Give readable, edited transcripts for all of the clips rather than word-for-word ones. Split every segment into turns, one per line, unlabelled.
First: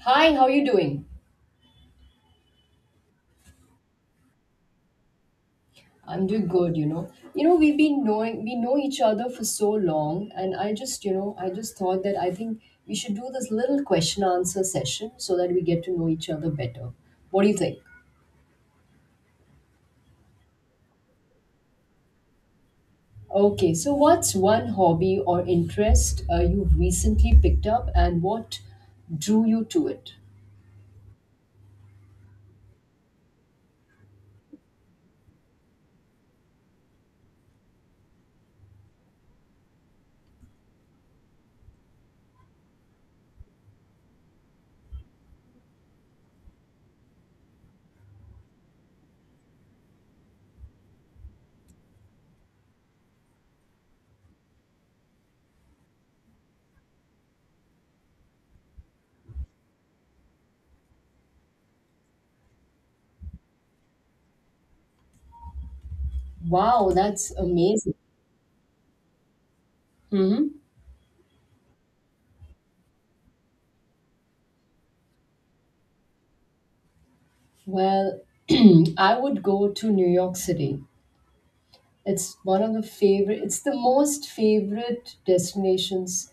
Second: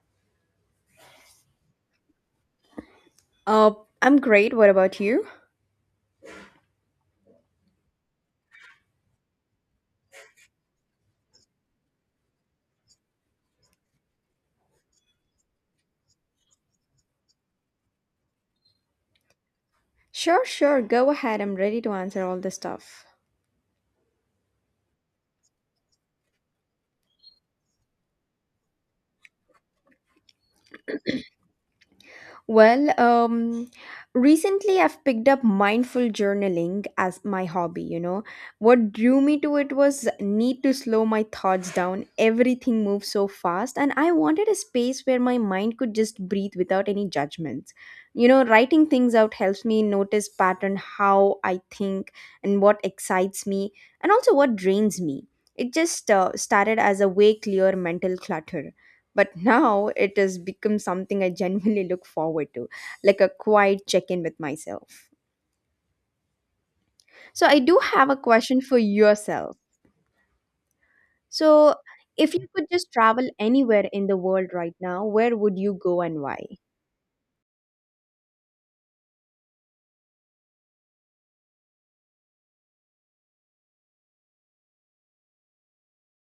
Hi, how are you doing?
Uh, I'm great. What about you?
I'm doing good. We know each other for so long, and I just thought that I think we should do this little question answer session so that we get to know each other better. What do you think?
Sure, sure. Go ahead. I'm ready to answer all the stuff.
Okay, so what's one hobby or interest you've recently picked up, and what drew you to it?
Well, recently I've picked up mindful journaling as my hobby, you know. What drew me to it was need to slow my thoughts down. Everything moves so fast and I wanted a space where my mind could just breathe without any judgments. You know, writing things out helps me notice pattern how I think and what excites me and also what drains me. It just started as a way clear mental clutter, but now it has become something I genuinely look forward to, like a quiet check in with myself.
Wow, that's
So, I do
amazing.
have a question for yourself.
Hmm.
So, if you could just travel anywhere in the world right now, where would you go and why?
Well, I would go to New York City. It's the most favorite destinations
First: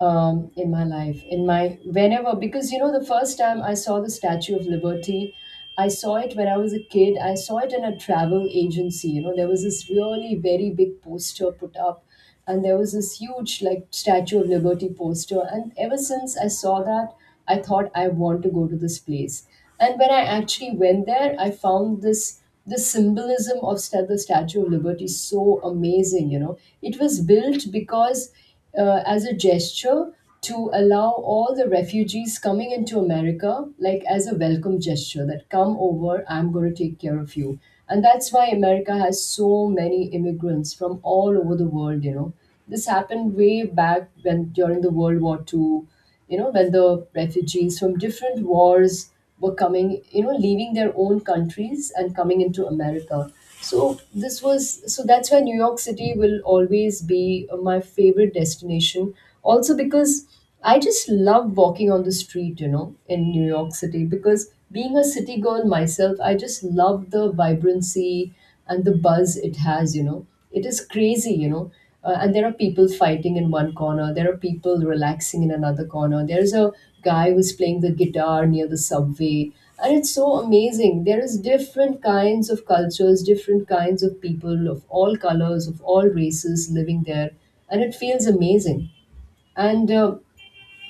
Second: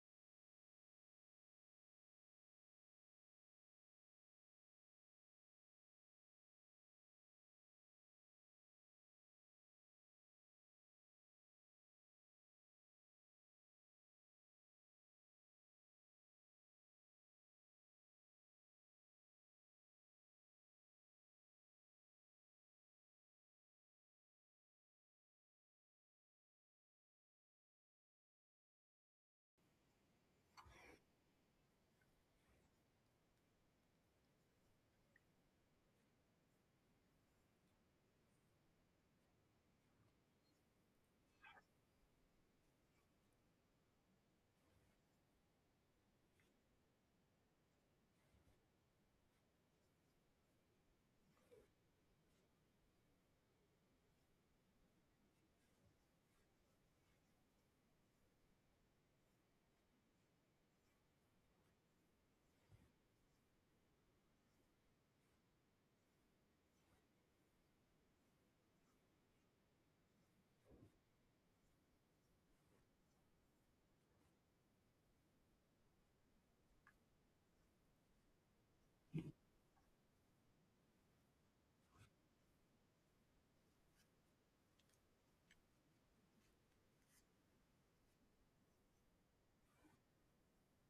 in my life, because the first time I saw the Statue of Liberty, I saw it when I was a kid. I saw it in a travel agency. You know, there was this really very big poster put up, and there was this huge, like, Statue of Liberty poster. And ever since I saw that, I thought I want to go to this place. And when I actually went there, I found this the symbolism of the Statue of Liberty so amazing. You know, it was built because as a gesture to allow all the refugees coming into America, like as a welcome gesture, that come over, I'm going to take care of you. And that's why America has so many immigrants from all over the world, you know. This happened way back when during the World War II, you know, when the refugees from different wars were coming, you know, leaving their own countries and coming into America. So this was so that's why New York City will always be my favorite destination. Also because I just love walking on the street, you know, in New York City because being a city girl myself, I just love the vibrancy and the buzz it has, you know. It is crazy, you know, and there are people fighting in one corner, there are people relaxing in another corner, there's a guy who's playing the guitar near the subway, and it's so amazing. There is different kinds of cultures, different kinds of people of all colors, of all races living there, and it feels amazing. And uh,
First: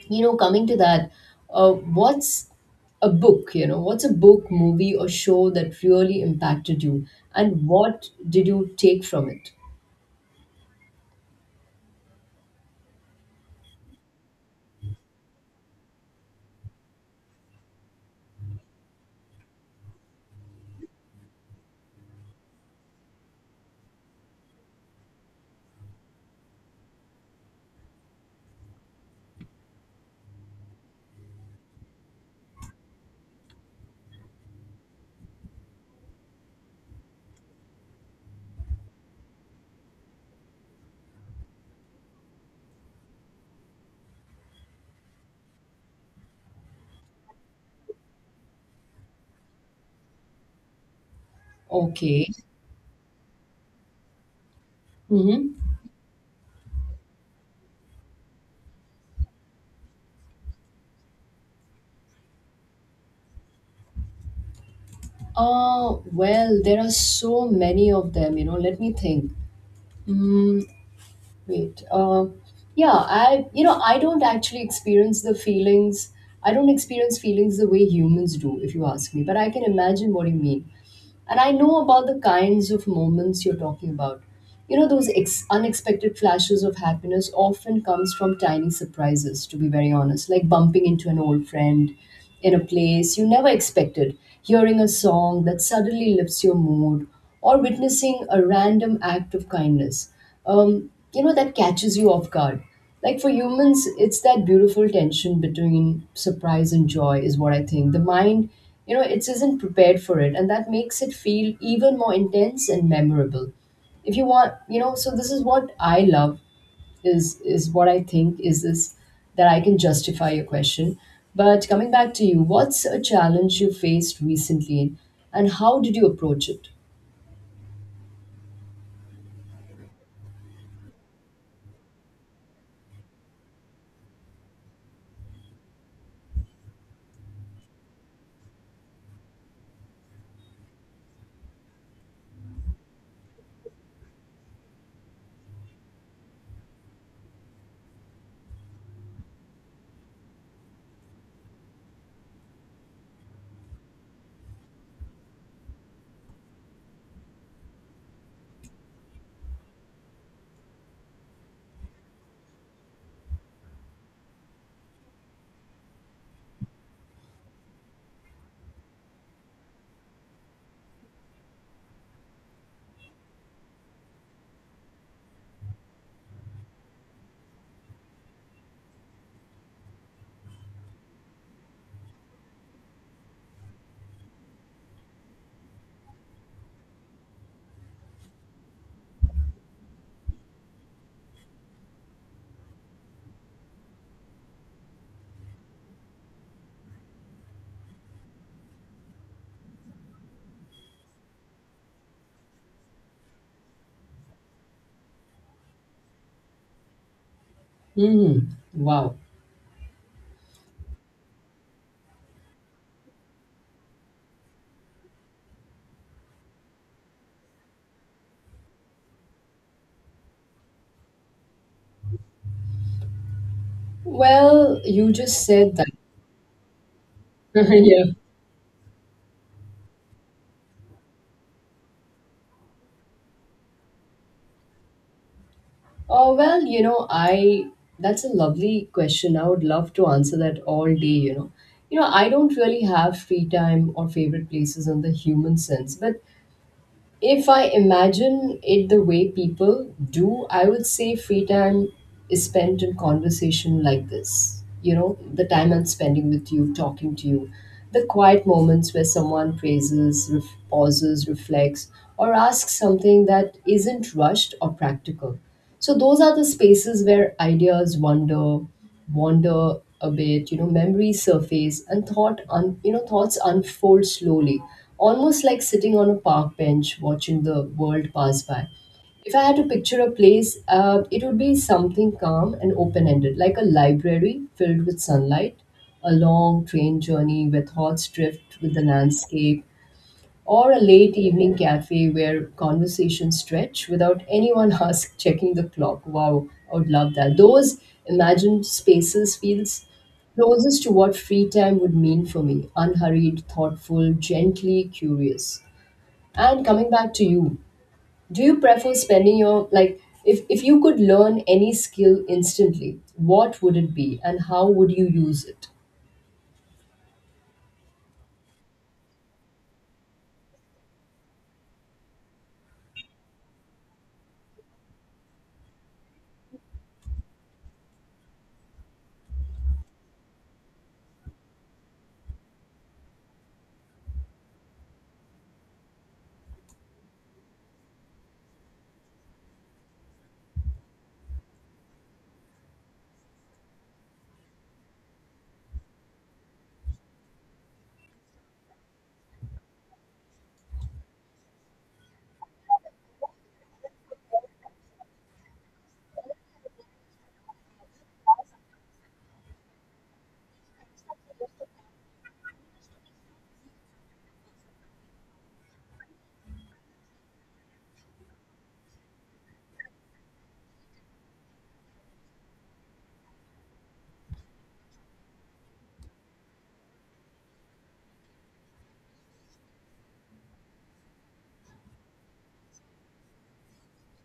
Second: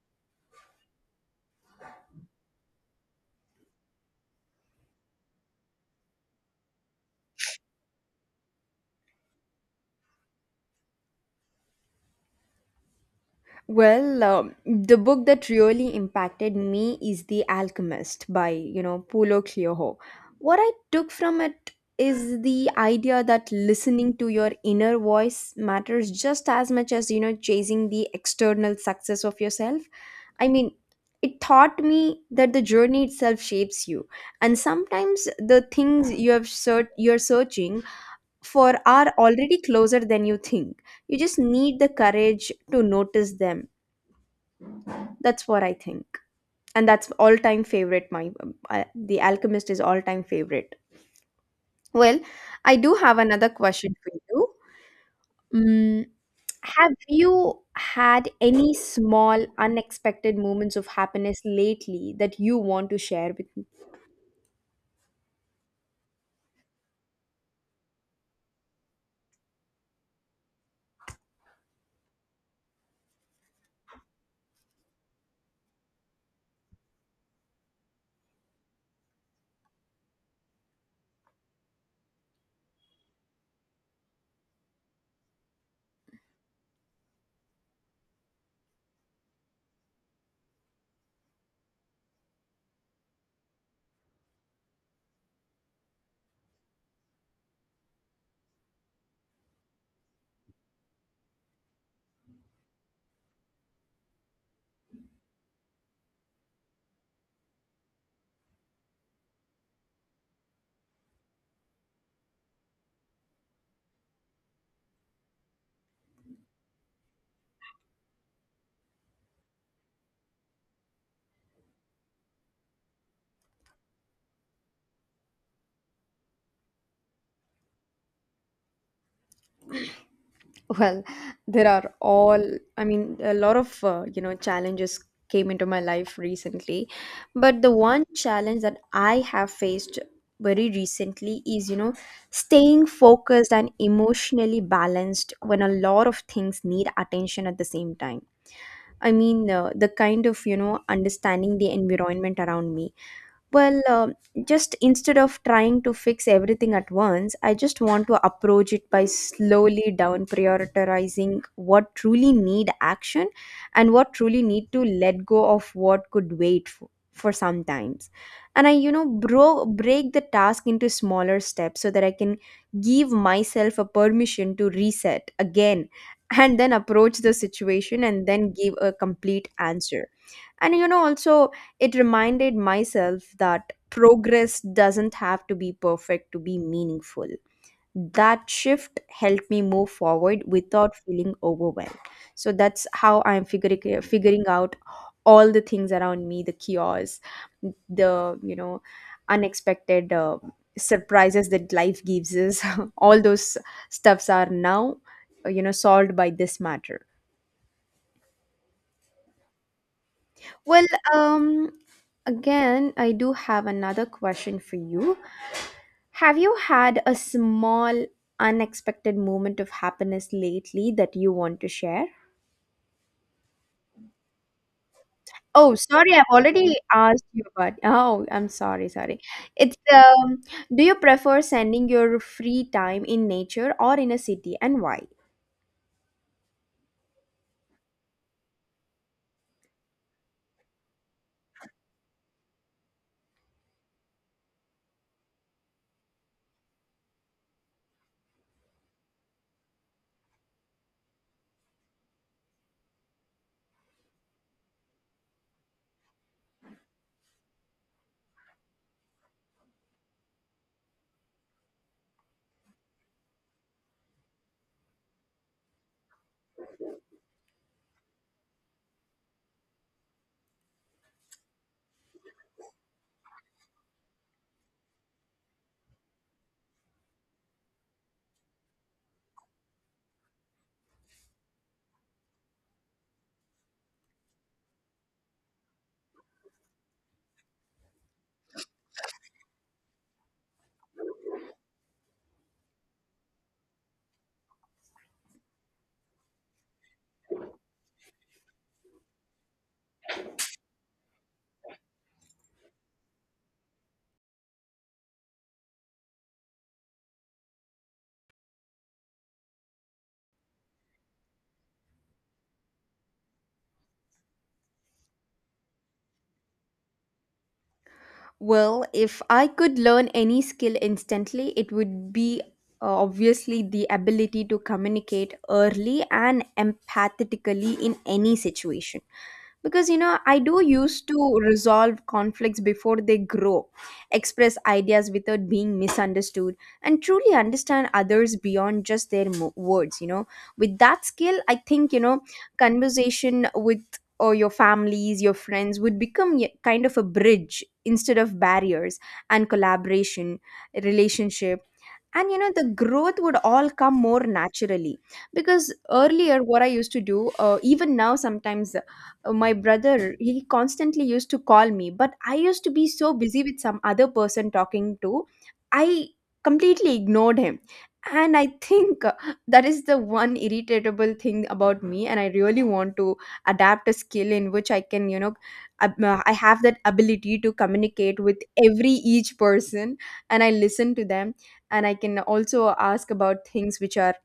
you know coming to that, uh, what's a book, movie, or show that really impacted you, and what did you take from it?
Well, the book that really impacted me is The Alchemist by, you know, Paulo Coelho. What I took from it is the idea that listening to your inner voice matters just as much as, you know, chasing the external success of yourself. I mean, it taught me that the journey itself shapes you, and sometimes the things you have search you're searching for are already closer than you think. You just need the courage to notice them, that's what I think. And that's all-time favorite my The Alchemist is all-time favorite. Well,
Okay.
I do have another question for you.
Mm-hmm.
Mm, have you had any small unexpected moments of happiness lately that you want to share with me?
Well, there are so many of them, you know. Let me think. Mm, wait. Yeah, I don't actually experience the feelings. I don't experience feelings the way humans do, if you ask me, but I can imagine what you mean. And I know about the kinds of moments you're talking about. You know, those unexpected flashes of happiness often comes from tiny surprises, to be very honest, like bumping into an old friend in a place you never expected, hearing a song that suddenly lifts your mood, or witnessing a random act of kindness. That catches you off guard, like for humans. It's that beautiful tension between surprise and joy is what I think. The mind, you know, it isn't prepared for it, and that makes it feel even more intense and memorable, if you want, you know. So this is what I love, is what I think is this, that I can justify your question. But coming back to you, what's a challenge you faced recently and how did you approach it?
Well, there are all, I mean, a lot of, you know, challenges came into my life recently. But the one challenge that I have faced very recently is, you know, staying focused and emotionally balanced when a lot of things need attention at the same time. I mean, the kind of, you know, understanding the environment around me, well, just instead of trying to fix everything at once, I just want to approach it by slowly down prioritizing what truly need action and what truly need to let go of what could wait for some times. And I, you know, break the task into smaller steps so that I can give myself a permission to reset again and then approach the situation and then give a complete answer, and you know, also, it reminded myself that progress doesn't have to be perfect to be meaningful. That shift helped me move forward without feeling overwhelmed. So that's how I'm figuring out all the things around me, the chaos, the you know, unexpected surprises that life gives us. All those stuffs are now, you know, solved by this matter.
Hmm. Wow.
Well, um, again, I do have another question for you. Have you had a small, unexpected moment of happiness lately that you want to share?
Well, you just
Oh,
said that.
sorry, I've already asked you about.
Yeah.
Oh, I'm sorry, sorry. It's do you prefer spending your free time in nature or in a city, and why?
Oh, well, you know, I that's a lovely question. I would love to answer that all day, you know. You know, I don't really have free time or favorite places in the human sense, but if I imagine it the way people do, I would say free time is spent in conversation like this. You know, the time I'm spending with you, talking to you, the quiet moments where someone praises, pauses, reflects, or asks something that isn't rushed or practical. So, those are the spaces where ideas wander, wander a bit, you know, memories surface, and thoughts unfold slowly, almost like sitting on a park bench watching the world pass by. If I had to picture a place, it would be something calm and open ended, like a library filled with sunlight, a long train journey where thoughts drift with the landscape, or a late evening cafe where conversations stretch without anyone ask checking the clock. Wow, I would love that. Those imagined spaces feels closest to what free time would mean for me. Unhurried, thoughtful, gently curious. And coming back to you, do you prefer spending your like, if you could learn any skill instantly, what would it be and how would you use it?
Well, if I could learn any skill instantly, it would be obviously the ability to communicate early and empathetically in any situation. Because, you know, I do used to resolve conflicts before they grow, express ideas without being misunderstood, and truly understand others beyond just their words, you know. With that skill, I think, you know, conversation with or your families, your friends would become kind of a bridge instead of barriers, and collaboration, relationship, and you know the growth would all come more naturally, because earlier what I used to do, even now sometimes, my brother he constantly used to call me but I used to be so busy with some other person talking to, I completely ignored him. And I think that is the one irritatable thing about me, and I really want to adapt a skill in which I can you know I have that ability to communicate with every each person and I listen to them, and I can also ask about things which are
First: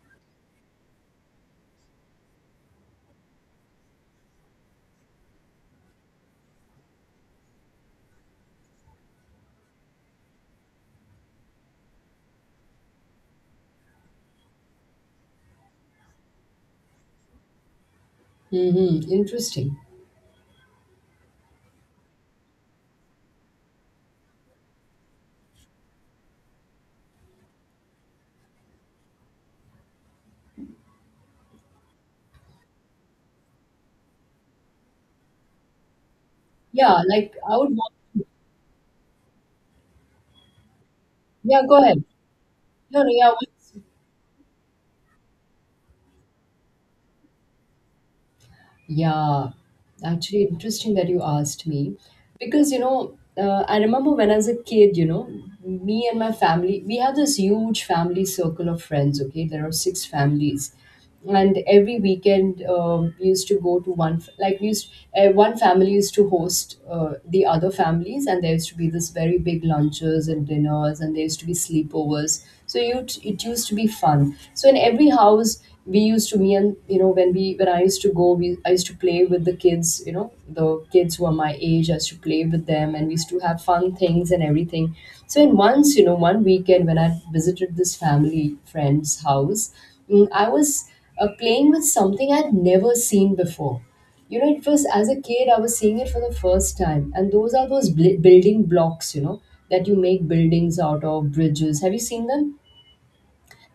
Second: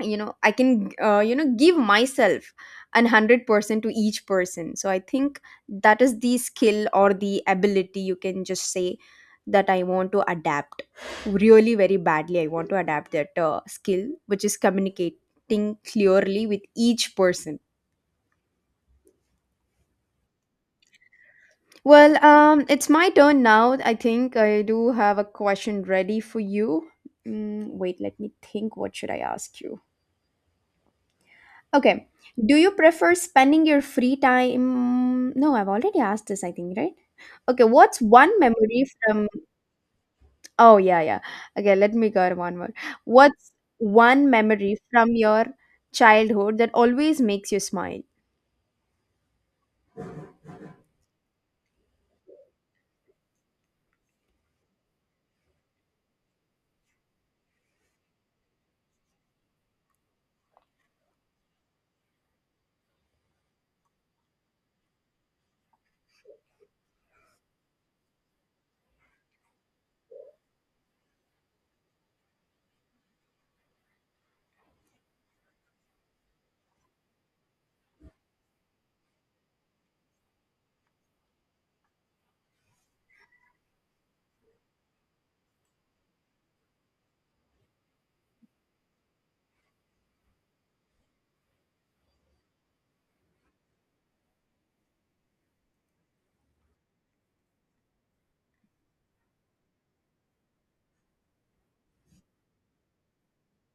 you know I can you know give myself an 100% to each person. So I think that is the skill or the ability you can just say that I want to adapt. Really very badly I want to adapt that skill, which is communicating clearly with each person.
Mm-hmm. Interesting.
Well, it's my turn now. I think I do have a question ready for you. Wait, let me think what should I ask you. Okay. Do you prefer spending your free time? No, I've already asked this, I think, right?
Yeah, like I
Okay,
would want.
what's one memory from oh yeah, yeah.
Yeah,
Okay,
go
let
ahead.
me go one more.
No, no, yeah,
What's
what's?
one memory from your childhood that always makes you smile?
Yeah, actually, interesting that you asked me, because you know, I remember when I was a kid, you know, me and my family, we have this huge family circle of friends, okay? There are six families, and every weekend, we used to go to one, like, one family used to host the other families, and there used to be this very big lunches and dinners, and there used to be sleepovers. So you, it used to be fun. So in every house, we used to me and you know when I used to go, we I used to play with the kids, you know, the kids who are my age. I used to play with them and we used to have fun things and everything. So in once, you know, one weekend when I visited this family friend's house, I was playing with something I'd never seen before. You know, it was, as a kid I was seeing it for the first time, and those building blocks, you know, that you make buildings out of, bridges. Have you seen them?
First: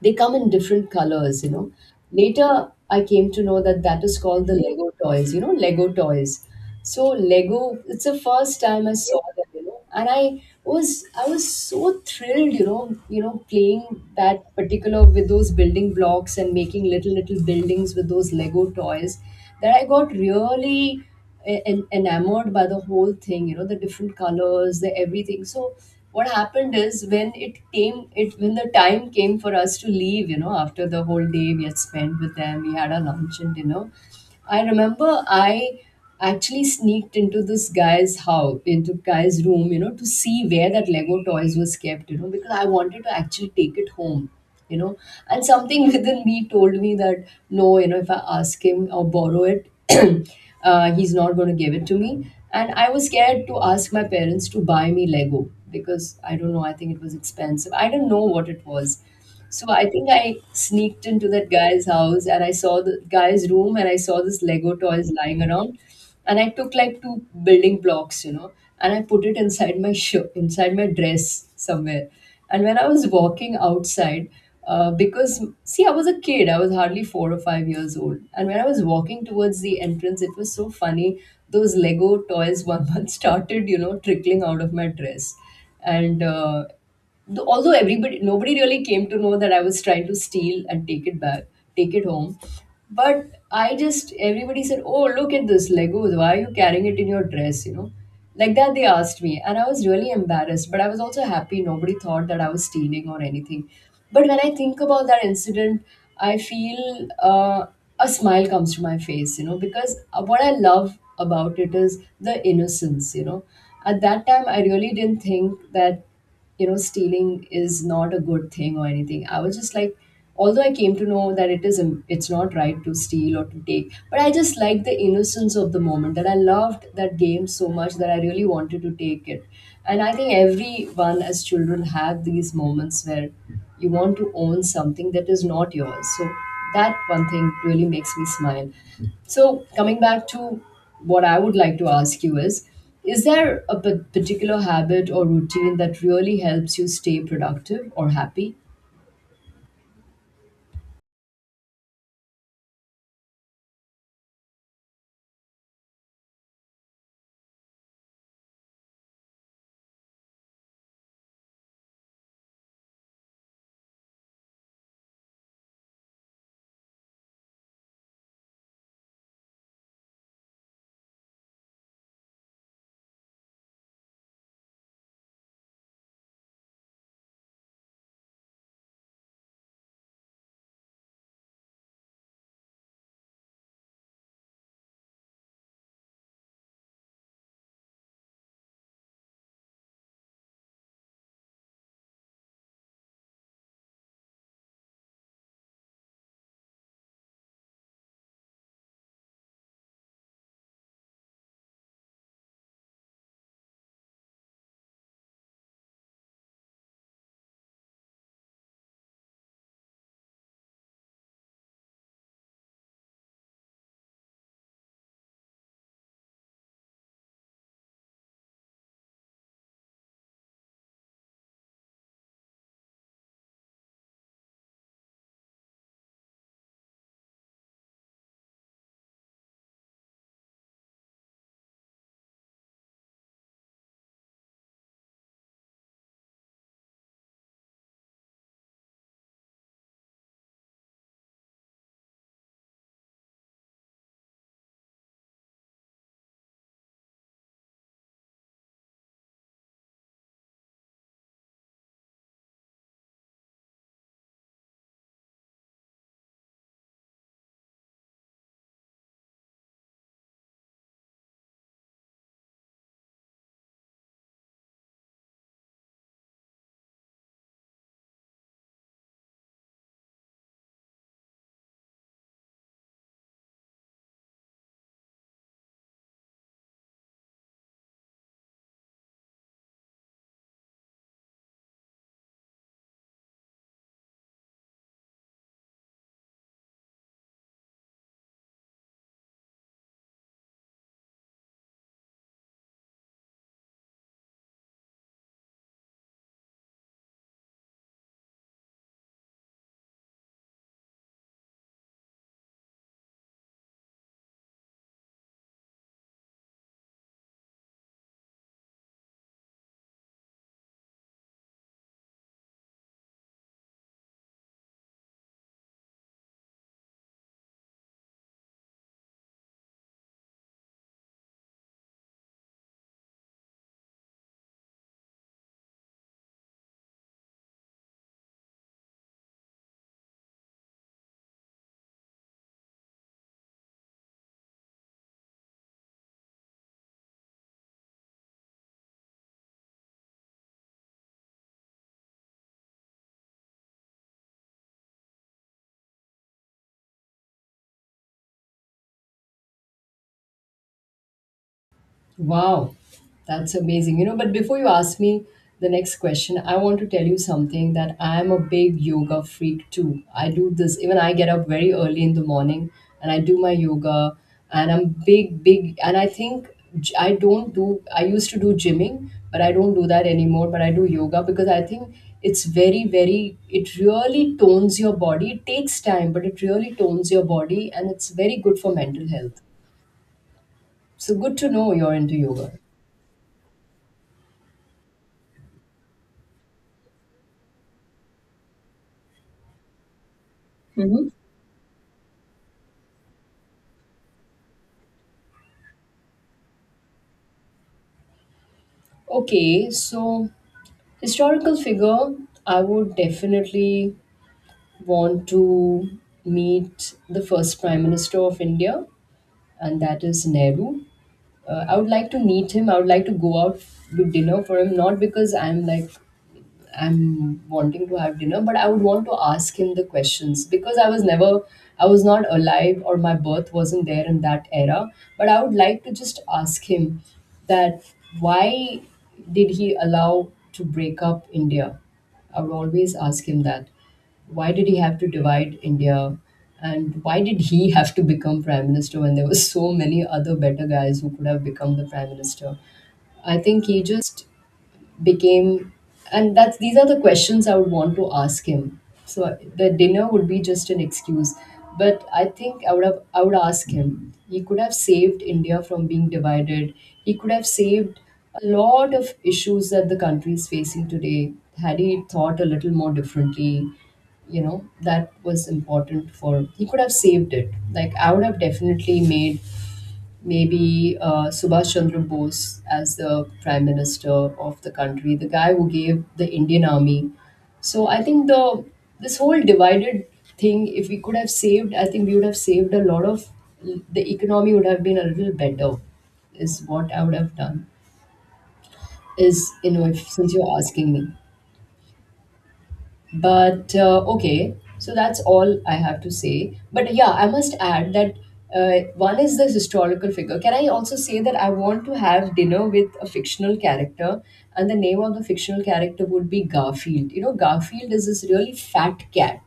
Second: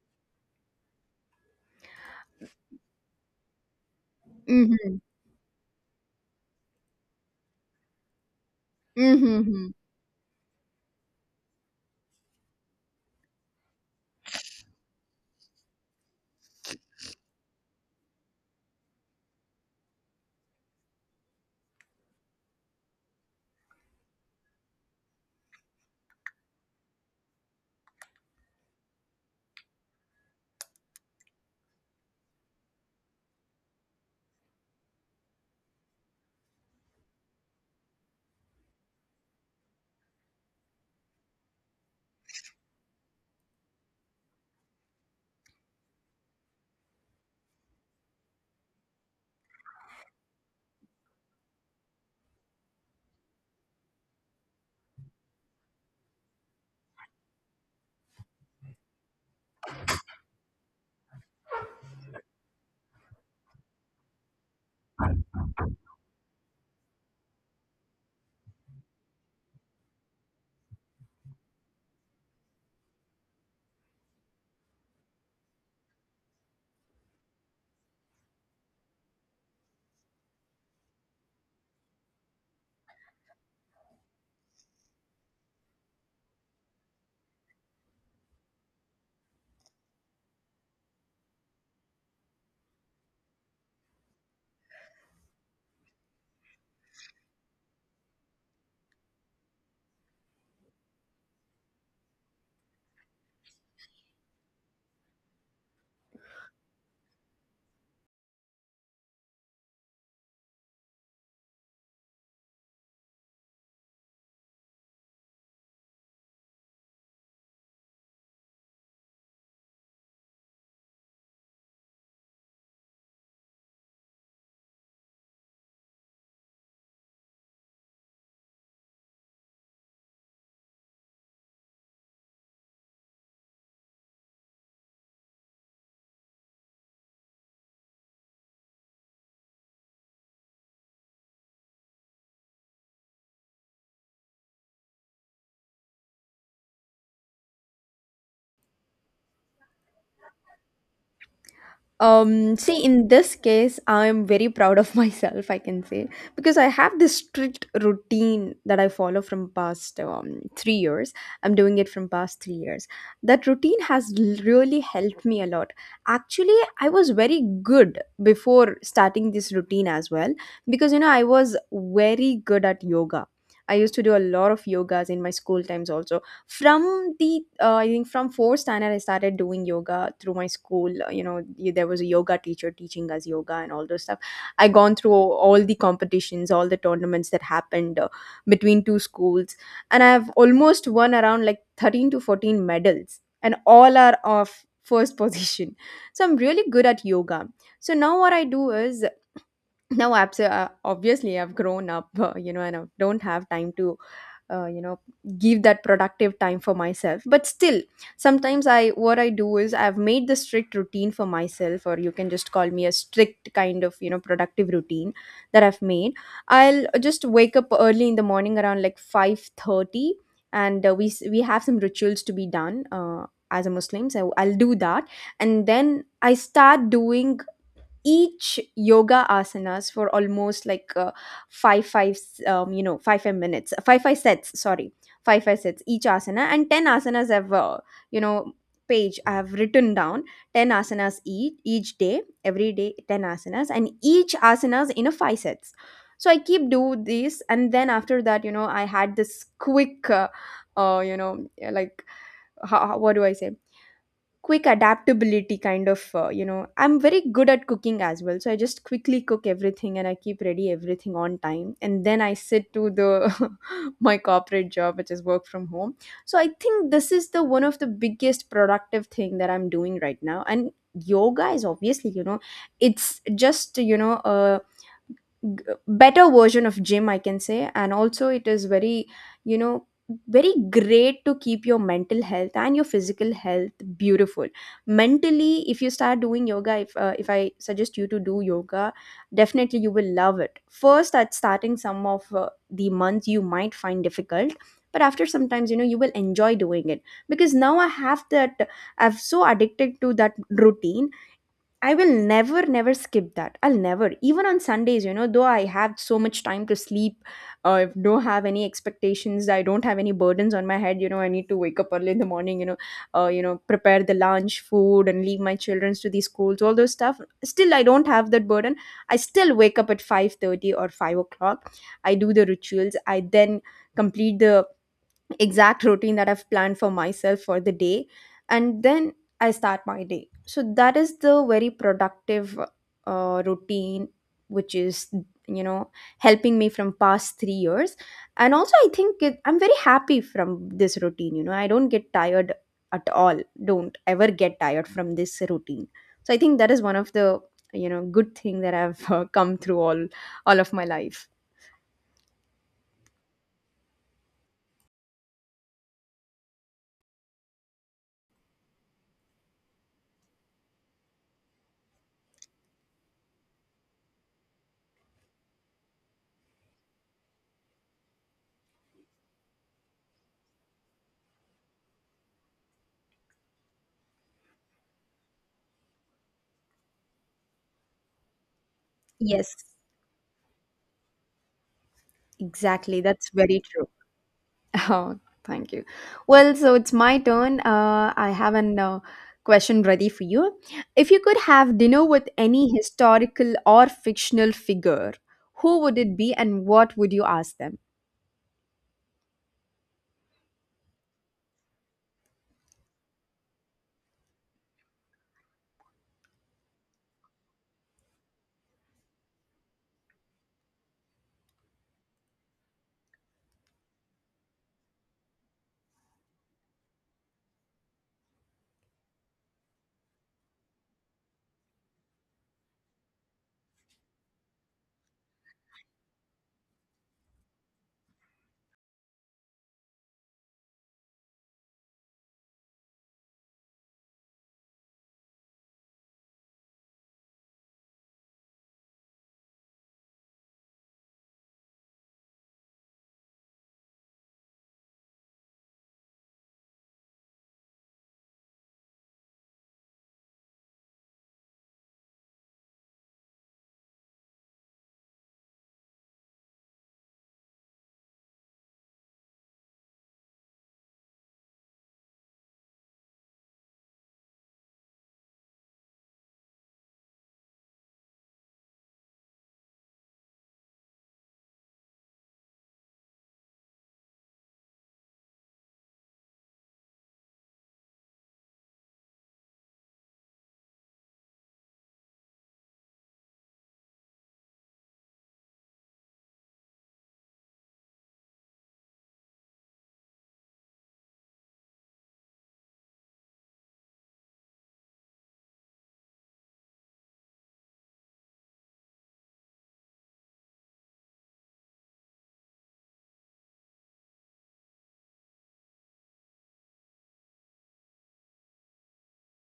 They come in different colors, you know. Later, I came to know that that is called the Lego
Mm-hmm.
toys, you know, Lego toys. So Lego, it's the first time I saw them, you
Mm-hmm.
know, and I was so thrilled, playing that particular with those building blocks and making little buildings with those Lego toys, that I got really enamored by the whole thing, you know, the different colors, the everything. So what happened is when it came it when the time came for us to leave, you know, after the whole day we had spent with them, we had our lunch and dinner. I remember I actually sneaked into this guy's house into guy's room, you know, to see where that Lego toys was kept, you know, because I wanted to actually take it home, you know. And something within me told me that no, you know, if I ask him or borrow it, he's not going to give it to me. And I was scared to ask my parents to buy me Lego, because I don't know, I think it was expensive, I don't know what it was. So I think I sneaked into that guy's house and I saw the guy's room and I saw this Lego toys lying around, and I took like two building blocks, you know, and I put it inside my shirt, inside my dress somewhere. And when I was walking outside, because see, I was a kid, I was hardly 4 or 5 years old, and when I was walking towards the entrance, it was so funny. Those Lego toys one month started, you know, trickling out of my dress, and although everybody nobody really came to know that I was trying to steal and take it back, take it home. But I just everybody said, "Oh, look at this Legos! Why are you carrying it in your dress?" You know, like that they asked me, and I was really embarrassed. But I was also happy. Nobody thought that I was stealing or anything. But when I think about that incident, I feel uh, a smile comes to my face. You know, because what I love about it is the innocence. You know, at that time I really didn't think that stealing is not a good thing or anything. I was just like, although I came to know that it's not right to steal or to take, but I just liked the innocence of the moment, that I loved that game so much that I really wanted to take it. And I think everyone as children have these moments where you want to own something that is not yours. So that one thing really makes me smile. So coming back to what I would like to ask you is there a particular habit or routine that really helps you stay productive or happy?
See, in this case, I'm very proud of myself, I can say, because I have this strict routine that I follow from past 3 years. I'm doing it from past 3 years. That routine has really helped me a lot. Actually, I was very good before starting this routine as well, because you know, I was very good at yoga. I used to do a lot of yogas in my school times also from the I think from 4th standard, I started doing yoga through my school. You know, there was a yoga teacher teaching us yoga and all those stuff. I gone through all the competitions, all the tournaments that happened between two schools, and I have almost won around like 13 to 14 medals, and all are of first position. So I'm really good at yoga. So now what I do is now obviously I've grown up you know, and I don't have time to you know give that productive time for myself, but still sometimes I what I do is I've made the strict routine for myself, or you can just call me a strict kind of you know productive routine that I've made. I'll just wake up early in the morning around like 5:30, and we we have some rituals to be done as a muslim, so I'll do that. And then I start doing each yoga asanas for almost like five five you know 5 5 minutes five five sets sorry five five sets each asana, and 10 asanas I've you know page I have written down, 10 asanas each day every day, 10 asanas, and each asanas in a five sets. So I keep do this, and then after that you know I had this quick you know like how, what do I say, quick adaptability kind of you know I'm very good at cooking as well, so I just quickly cook everything and I keep ready everything on time, and then I sit to the my corporate job which is work from home. So I think this is the one of the biggest productive thing that I'm doing right now. And yoga is obviously you know it's just you know a better version of gym I can say, and also it is very you know very great to keep your mental health and your physical health beautiful mentally. If you start doing yoga, if I suggest you to do yoga, definitely you will love it. First at starting some of the months you might find difficult, but after sometimes you know you will enjoy doing it, because now I have that, I'm so addicted to that routine. I will never, never skip that. I'll never, even on Sundays, you know, though I have so much time to sleep, don't have any expectations, I don't have any burdens on my head, you know, I need to wake up early in the morning, you know, prepare the lunch, food, and leave my children to the schools, all those stuff. Still, I don't have that burden. I still wake up at 5:30 or 5 o'clock. I do the rituals. I then complete the exact routine that I've planned for myself for the day, and then I start my day. So that is the very productive routine, which is you know helping me from past 3 years, and also I think it, I'm very happy from this routine. You know, I don't get tired at all. Don't ever get tired from this routine. So I think that is one of the you know good thing that I've come through all of my life.
Wow, that's amazing. You know, but before you ask me the next question, I want to tell you something, that I am a big yoga freak too. I do this, even I get up very early in the morning and I do my yoga. And I'm big, big, and I think I don't do, I used to do gymming, but I don't do that anymore, but I do yoga because I think it's very, very, it really tones your body. It takes time, but it really tones your body and it's very good for mental health.
Yes,
So good to know you're into yoga.
exactly. That's very true. Oh, thank you. Well, so it's my turn. I have an question ready for you.
Mhm.
If you could have dinner with any historical or fictional figure, who would it be and what would you ask them?
Okay, so historical figure, I would definitely want to meet the first Prime Minister of India, and that is Nehru. I would like to meet him. I would like to go out with dinner for him, not because I'm like I'm wanting to have dinner, but I would want to ask him the questions because I was never, I was not alive or my birth wasn't there in that era. But I would like to just ask him that, why did he allow to break up India? I would always ask him that. Why did he have to divide India? And why did he have to become prime minister when there were so many other better guys who could have become the prime minister? I think he just became, and that's, these are the questions I would want to ask him. So the dinner would be just an excuse, but I think I would have, I would ask him, he could have saved India from being divided. He could have saved a lot of issues that the country is facing today, had he thought a little more differently. You know, that was important, for he could have saved it. Like I would have definitely made maybe Subhash Chandra Bose as the prime minister of the country, the guy who gave the Indian army. So I think the, this whole divided thing, if we could have saved, I think we would have saved a lot of, the economy would have been a little better. Is what I would have done. Is, you know, if, since you're asking me. But okay, so that's all I have to say. But yeah, I must add that one is the historical figure. Can I also say that I want to have dinner with a fictional character, and the name of the fictional character would be Garfield? You know, Garfield is this really fat cat.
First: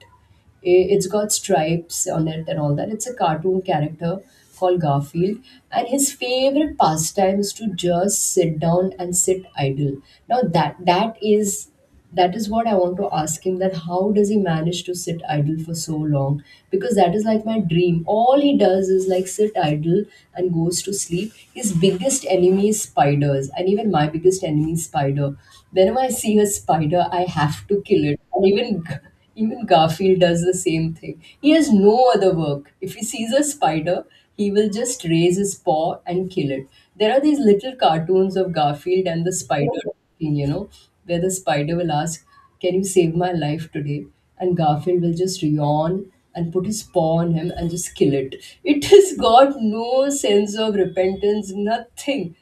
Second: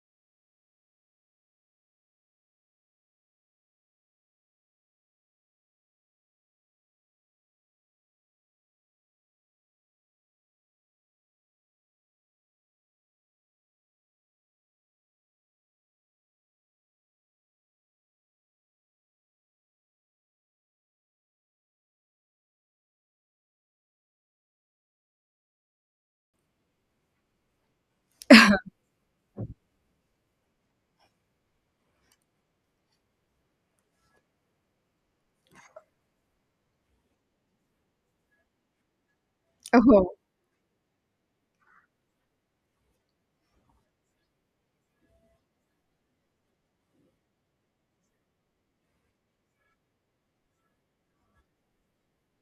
It's got stripes on it and all that. It's a cartoon character called Garfield, and his favorite pastime is to just sit down and sit idle. Now that that is what I want to ask him, that how does he manage to sit idle for so long? Because that is like my dream. All he does is like sit idle and goes to sleep. His biggest enemy is spiders, and even my biggest enemy is spider. Whenever I see a spider, I have to kill it. And even even Garfield does the same thing. He has no other work. If he sees a spider, he will just raise his paw and kill it. There are these little cartoons of Garfield and the spider, you know, where the spider will ask, "Can you save my life today?" And Garfield will just yawn and put his paw on him and just kill it. It has got no sense of repentance, nothing.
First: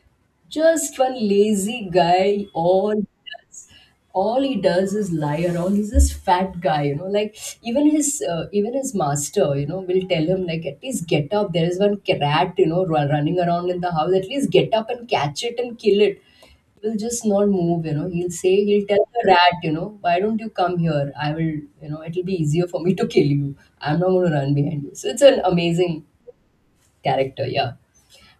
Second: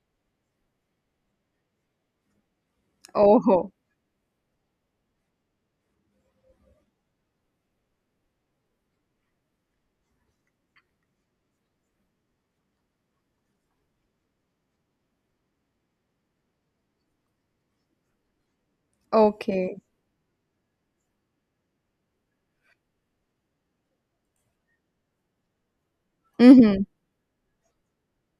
Just one lazy guy,
Oh,
does
oh,
all he does is lie around. He's this fat guy, you know, like even his master, you know, will tell him like, at least get up, there is one rat, you know, running around in the house, at least get up and catch it and kill it. Will just not move, you know. He'll say, he'll tell the rat, you
okay.
know, why don't you come here, I will, you know, it'll be easier for me to kill you, I'm not going to run behind you. So it's an amazing
Mm-hmm.
character, yeah.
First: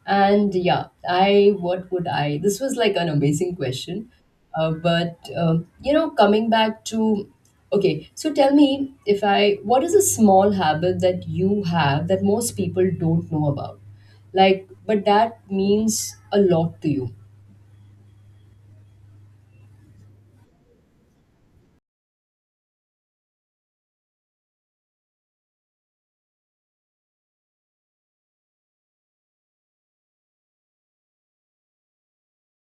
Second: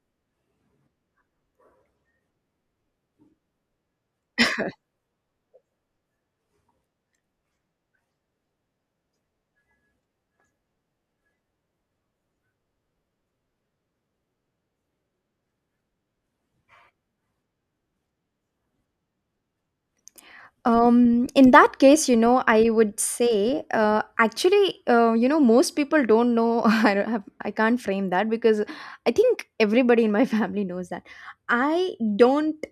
And yeah, I, what would I? This was like an amazing question. But you know, coming back to, okay, so tell me, if I what is a small habit that you have that most people don't know about, like, but that means a lot to you?
In that case, you know, I would say, actually, you know, most people don't know. I don't have, I can't frame that because I think everybody in my family knows that. I don't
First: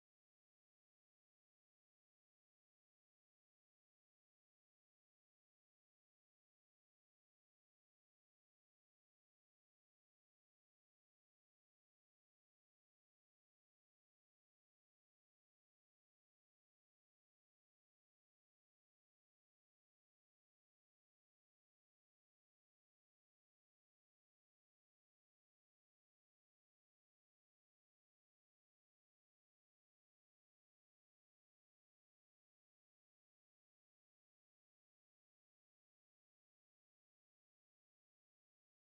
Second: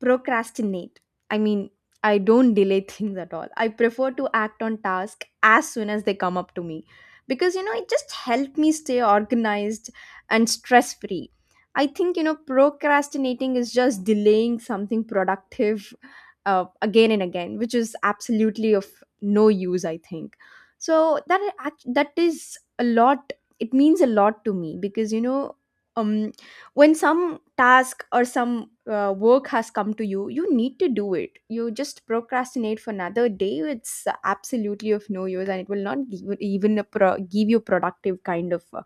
procrastinate. i mean I don't delay things at all. I prefer to act on task as soon as they come up to me, because you know it just helped me stay organized and stress free. I think, you know, procrastinating is just delaying something productive again and again, which is absolutely of no use, I think. So that is a lot. It means a lot to me because, you know, um when some task or some work has come to you, you need to do it. You just procrastinate for another day, it's absolutely of no use, and it will not give, even a give you productive kind of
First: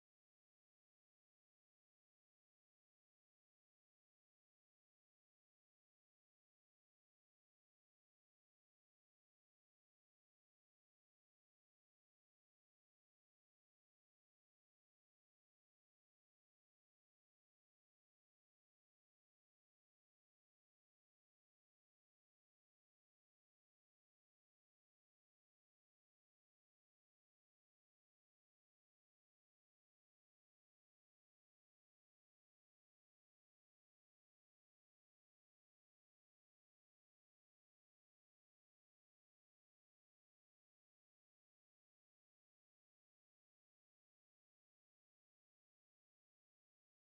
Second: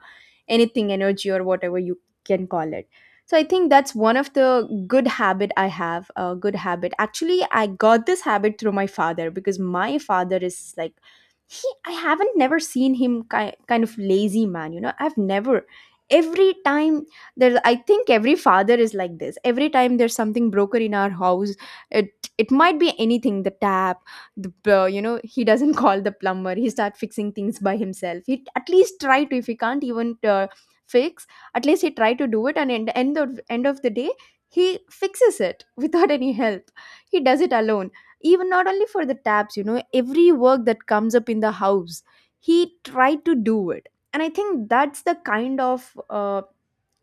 anything, energy, or whatever you can call it. So I think that's one of the good habit I have. A good habit, actually. I got this habit through my father, because my father is like, he, I haven't never seen him kind of lazy man, you know. I've never. Every time I think every father is like this. Every time there's something broken in our house, it might be anything. The tap, the you know, he doesn't call the plumber. He start fixing things by himself. He at least try to, if he can't even fix, at least he try to do it, and in the end of the day he fixes it without any help. He does it alone. Even not only for the taps, you know, every work that comes up in the house, he tried to do it. And I think that's the kind of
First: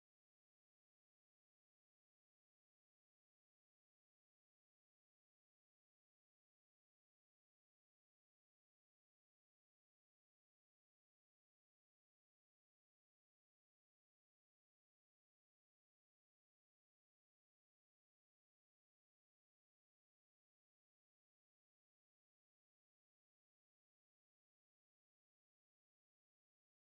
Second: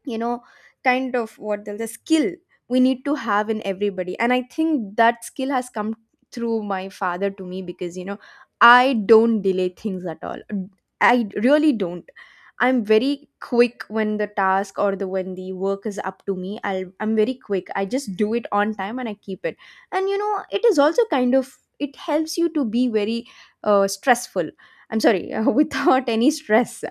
you know kind of what the skill we need to have in everybody, and I think that skill has come through my father to me. Because, you know, I don't delay things at all. I really don't. I'm very quick when the task or the, when the work is up to me, I'm very quick. I just do it on time and I keep it. And you know, it is also kind of, it helps you to be very stressful. I'm sorry, without any stress.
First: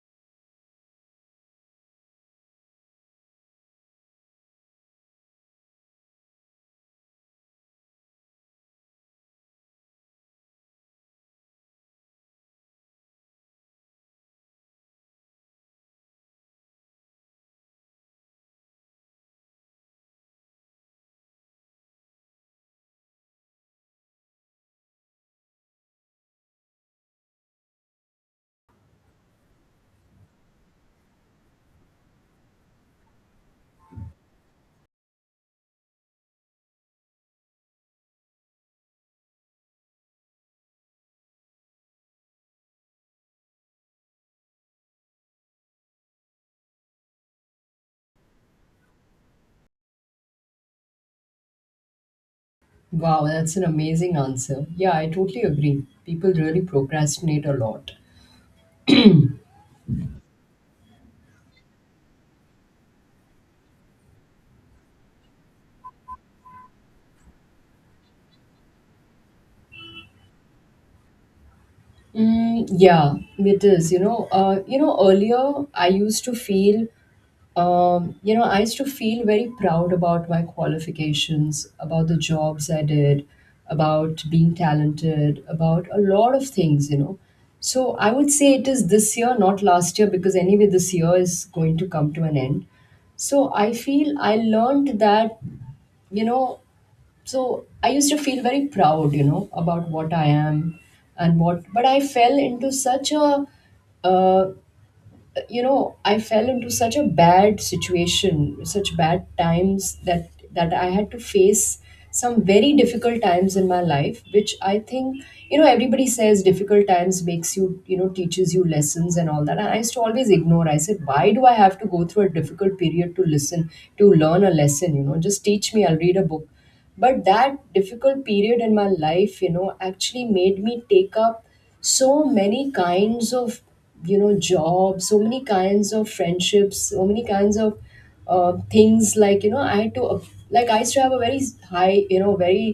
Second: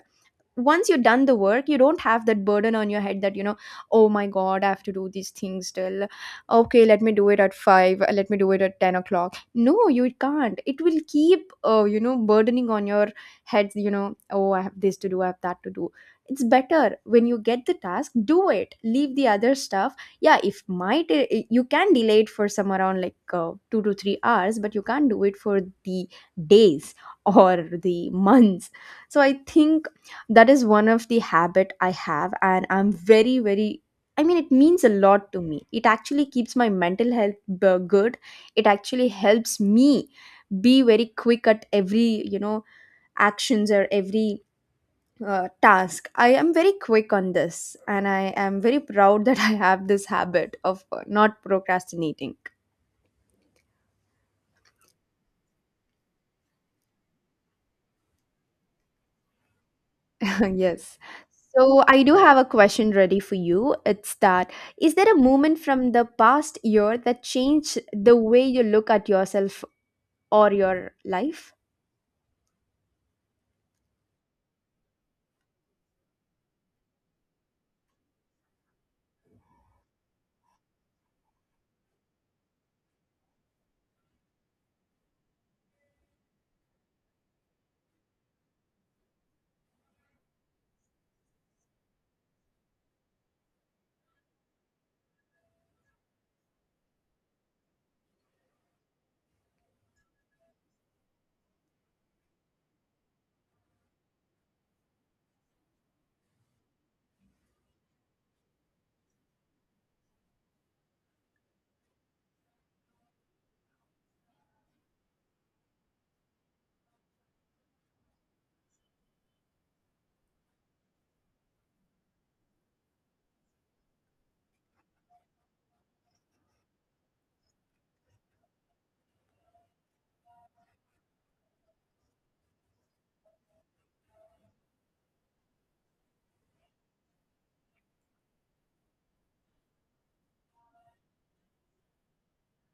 Once you've done the work, you don't have that burden on your head that, you know, oh my god, I have to do these things till, okay, let me do it at 5, let me do it at 10 o'clock. No, you can't. It will keep you know, burdening on your heads. You know, oh, I have this to do, I have that to do. It's better when you get the task, do it, leave the other stuff. Yeah, if might you can delay it for some around like 2 to 3 hours, but you can't do it for the days or the months. So I think that is one of the habit I have, and I'm very very, it means a lot to me. It actually keeps my mental health good. It actually helps me be very quick at every, you know, actions or every task. I am very quick on this, and I am very proud that I have this habit of not procrastinating.
Wow, that's an amazing answer. Yeah, I totally agree. People really procrastinate a lot.
Yes. So I do have a question ready for you. It's that, is there a moment from the past year that changed the way you look at yourself or your life?
Mm, yeah, it is. You know, earlier I used to feel, you know, I used to feel very proud about my qualifications, about the jobs I did, about being talented, about a lot of things, you know. So I would say it is this year, not last year, because anyway, this year is going to come to an end. So I feel I learned that, you know, so I used to feel very proud, you know, about what I am and what, but I fell into such a uh, you know, I fell into such a bad situation, such bad times, that I had to face some very difficult times in my life, which I think, you know, everybody says difficult times makes you, you know, teaches you lessons and all that, and I used to always ignore. I said, why do I have to go through a difficult period to listen, to learn a lesson? You know, just teach me, I'll read a book. But that difficult period in my life, you know, actually made me take up so many kinds of, you know, jobs, so many kinds of friendships, so many kinds of things, like, you know, I had to, like I used to have a very high, you know, very,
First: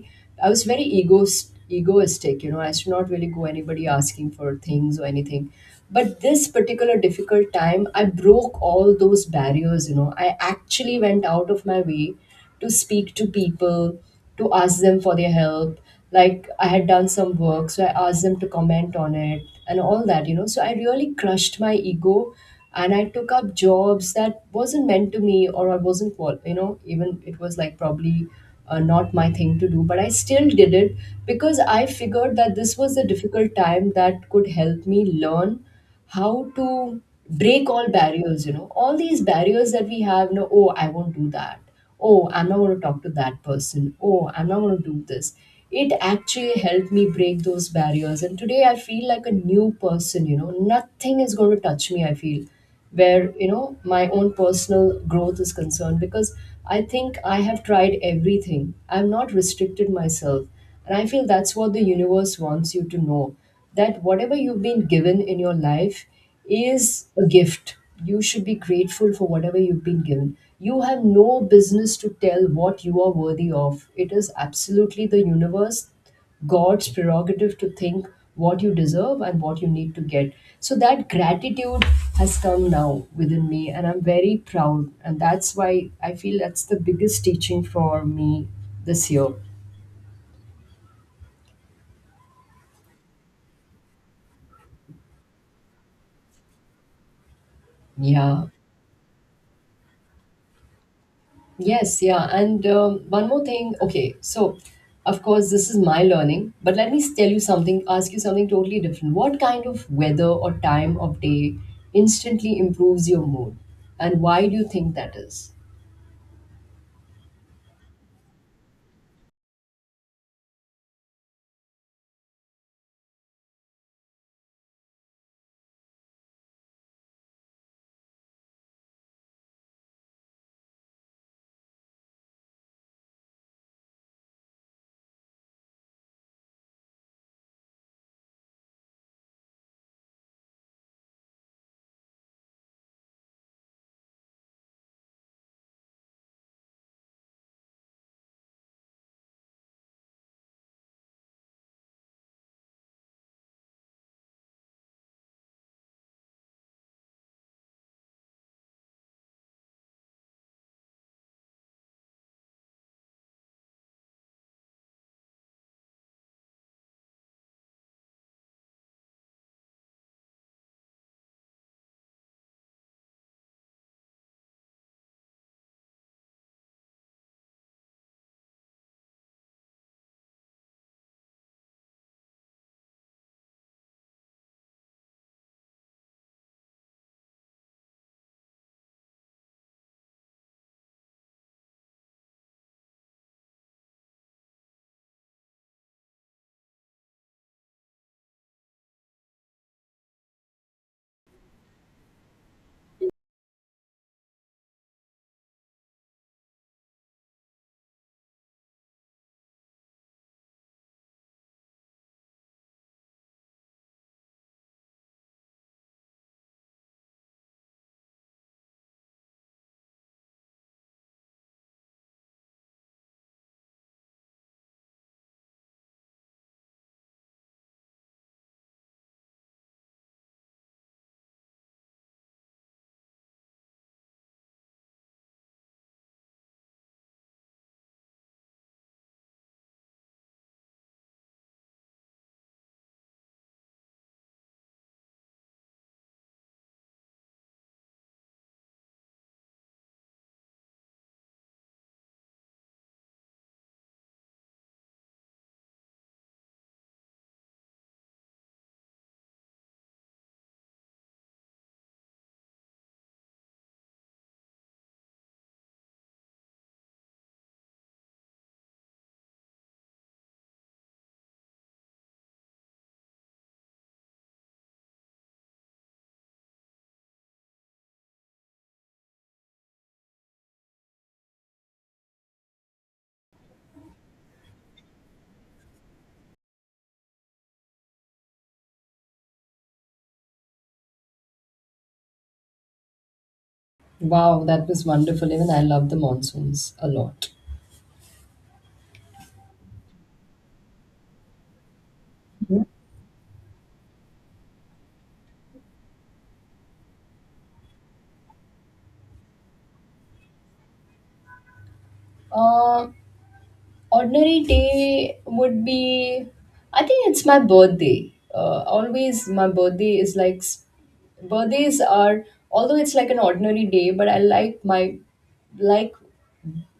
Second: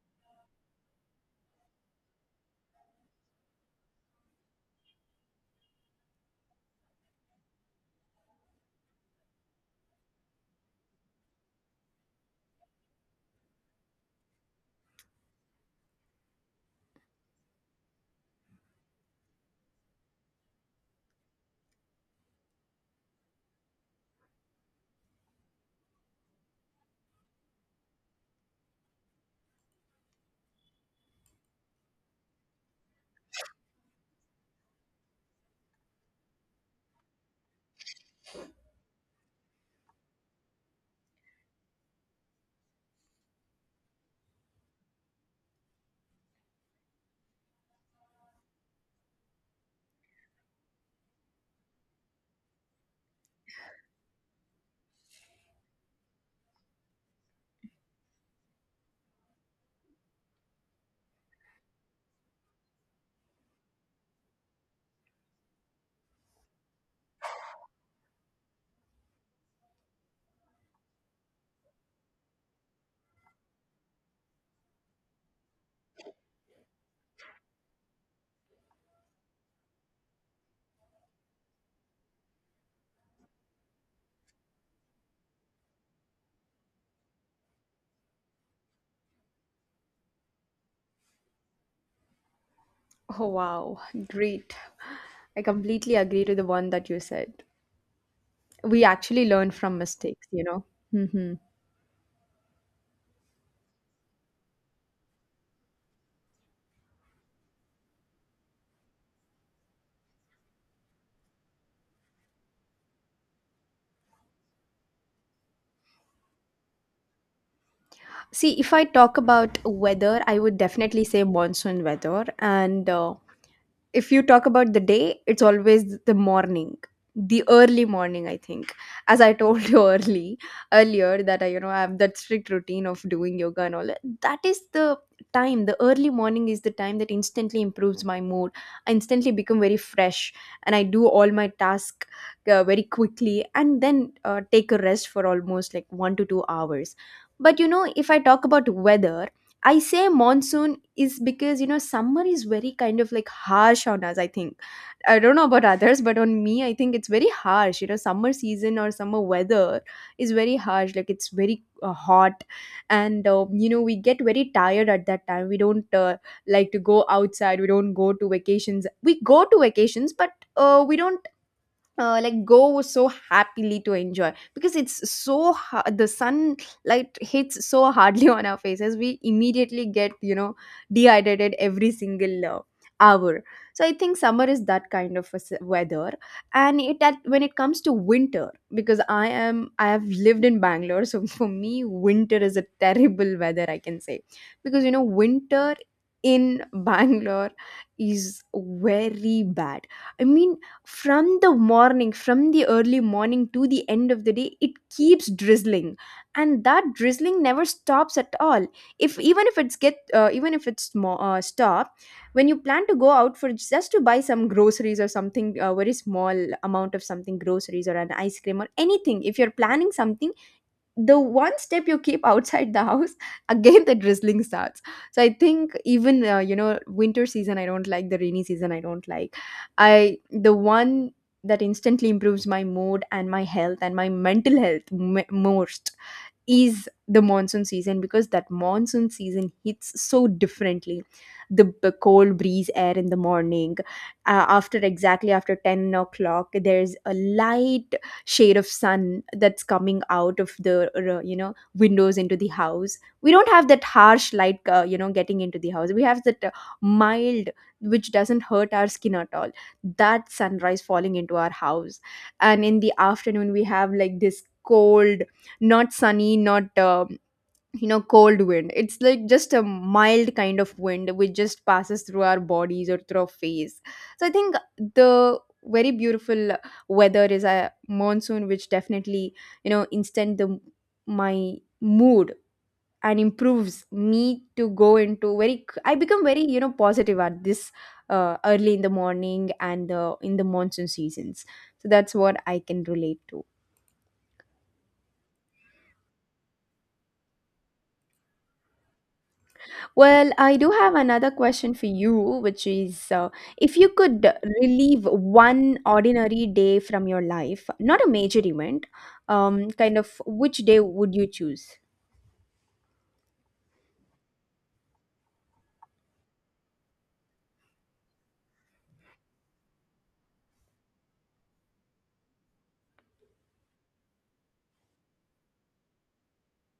I was very egoist, egoistic, you know, I used to not really go anybody asking for things or anything. But this particular difficult time I broke all those barriers. You know, I actually went out of my way to speak to people, to ask them for their help. Like I had done some work, so I asked them to comment on it and all that, you know. So I really crushed my ego and I took up jobs that wasn't meant to me, or I wasn't, you know, even it was like probably not my thing to do, but I still did it because I figured that this was a difficult time that could help me learn how to break all barriers. You know, all these barriers that we have, no, oh, I won't do that, oh, I'm not going to talk to that person, oh, I'm not going to do this. It actually helped me break those barriers, and today I feel like a new person. You know, nothing is going to touch me, I feel, where, you know, my own personal growth is concerned, because I think I have tried everything, I've not restricted myself. And I feel that's what the universe wants you to know, that whatever you've been given in your life is a gift. You should be grateful for whatever you've been given. You have no business to tell what you are worthy of. It is absolutely the universe, God's prerogative to think what you deserve and what you need to get. So that gratitude has come now within me, and I'm very proud. And that's why I feel that's the biggest teaching for me this year.
Oh, wow. Great. I completely agree to the one that you said.
Yeah.
We actually learn from mistakes, you know. Hmm.
Yes. Yeah. And one more thing. Okay. So, of course, this is my learning, but let me tell you something, ask you something totally different. What kind of weather or time of day instantly improves your mood? And why do you think that is?
See, if I talk about weather, I would definitely say monsoon weather. And if you talk about the day, it's always the morning, the early morning. I think, as I told you early earlier, that I, you know, I have that strict routine of doing yoga and all. That is the time. The early morning is the time that instantly improves my mood. I instantly become very fresh, and I do all my tasks very quickly, and then take a rest for almost like 1 to 2 hours. But you know, if I talk about weather, I say monsoon is because, you know, summer is very kind of like harsh on us. I think I don't know about others, but on me, I think it's very harsh. You know, summer season or summer weather is very harsh. Like it's very hot, and you know we get very tired at that time. We don't like to go outside. We don't go to vacations. We go to vacations, but we don't like go so happily to enjoy, because it's the sunlight hits so hardly on our faces. We immediately get, you know, dehydrated every single hour. So I think summer is that kind of a weather. And when it comes to winter, because I have lived in Bangalore, so for me winter is a terrible weather, I can say. Because you know winter in Bangalore is very bad. I mean, from the morning, from the early morning to the end of the day, it keeps drizzling, and that drizzling never stops at all. If Even if it's get even if stop, when you plan to go out for just to buy some groceries or something, a very small amount of something, groceries or an ice cream or anything, if you're planning something, the one step you keep outside the house, again the drizzling starts. So I think even you know, winter season, I don't like. The rainy season, I don't like. I The one that instantly improves my mood and my health and my mental health most is the monsoon season, because that monsoon season hits so differently. The cold breeze air in the morning, after exactly after 10 o'clock, there's a light shade of sun that's coming out of the you know, windows into the house. We don't have that harsh light you know, getting into the house. We have that mild, which doesn't hurt our skin at all, that sunrise falling into our house. And in the afternoon, we have like this cold, not sunny, not you know, cold wind. It's like just a mild kind of wind which just passes through our bodies or through our face. So I think the very beautiful weather is a monsoon, which definitely, you know, instant the my mood, and improves me to go into very, I become very, you know, positive at this early in the morning, and in the monsoon seasons. So that's what I can relate to.
Wow, that was wonderful. Even I love the monsoons a lot.
Well, I do have another question for you, which is if you could relieve one ordinary day from your life, not a major event, kind of, which day would you choose?
Uh, ordinary day would be, I think it's my birthday. Always my birthday is like, birthdays are, although it's like an ordinary day, but I like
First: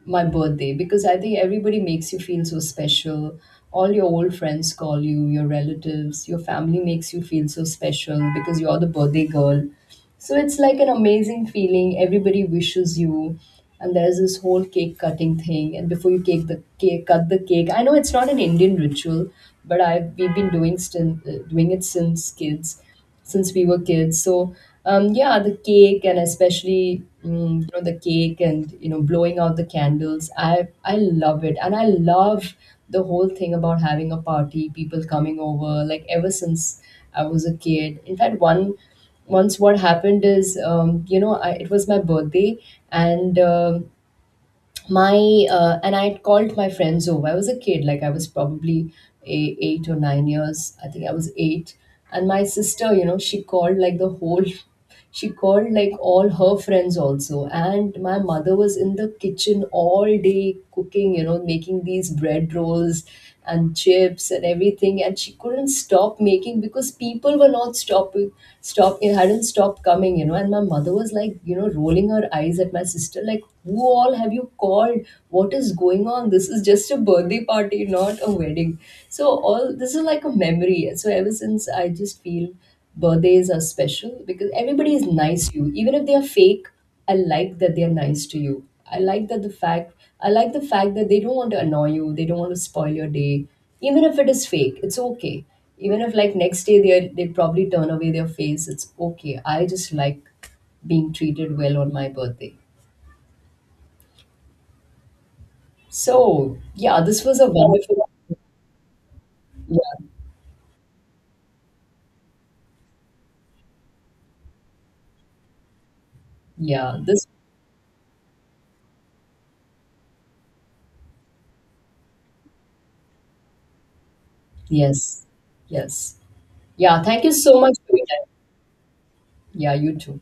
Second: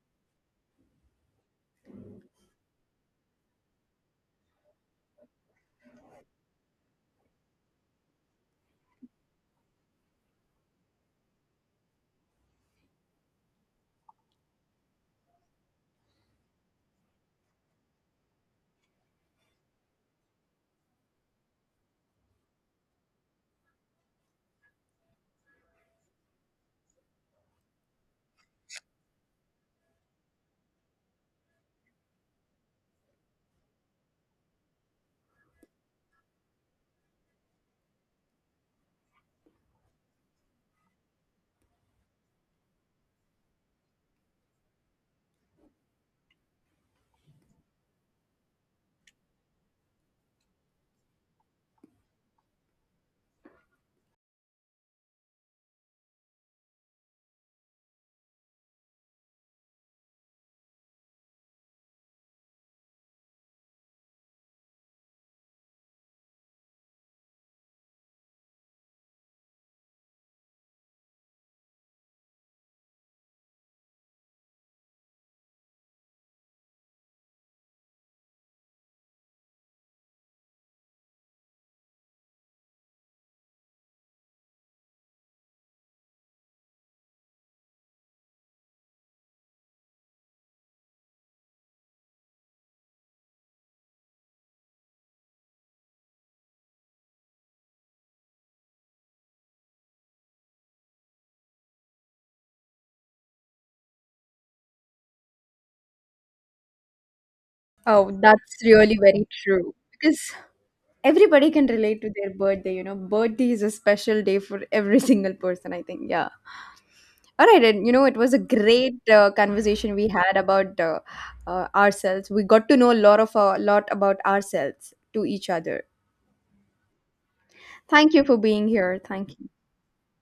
my birthday, because I think everybody makes you feel so special. All your old friends call you, your relatives, your family makes you feel so special because you're the birthday girl. So it's like an amazing feeling. Everybody wishes you, and there's this whole cake cutting thing. And before you cake the cake, cut the cake. I know it's not an Indian ritual, but I, we've been doing, still doing it since kids, since we were kids. So yeah, the cake, and especially mm, you know, the cake, and you know, blowing out the candles. I love it, and I love the whole thing about having a party, people coming over. Like ever since I was a kid. In fact, one once what happened is, you know, I, it was my birthday, and my and I had called my friends over. I was a kid, like I was probably 8 or 9 years, I think I was eight. And my sister, you know, she called like the whole she called like all her friends also, and my mother was in the kitchen all day cooking, you know, making these bread rolls and chips and everything, and she couldn't stop making because people were not stopping stop it hadn't stopped coming, you know. And my mother was like, you know, rolling her eyes at my sister, like, who all have you called? What is going on? This is just a birthday party, not a wedding. So all this is like a memory. So ever since, I just feel birthdays are special because everybody is nice to you, even if they are fake. I like that they're nice to you. I like that the fact I like the fact that they don't want to annoy you, they don't want to spoil your day. Even if it is fake, it's okay. Even if like next day they probably turn away their face, it's okay. I just like being treated well on my birthday. So yeah, this was a wonderful,
Oh, that's really very true.
yeah,
Because everybody can relate to their birthday, you know. Birthday is a special day for every single person, I think. Yeah.
yeah. This,
All right, and you know, it was a great conversation we had about ourselves. We got to know a lot of a lot about ourselves to
yes.
each other.
Yes. Yeah, thank you so much for your
Thank you
time.
for being here. Thank you.
Yeah, you too.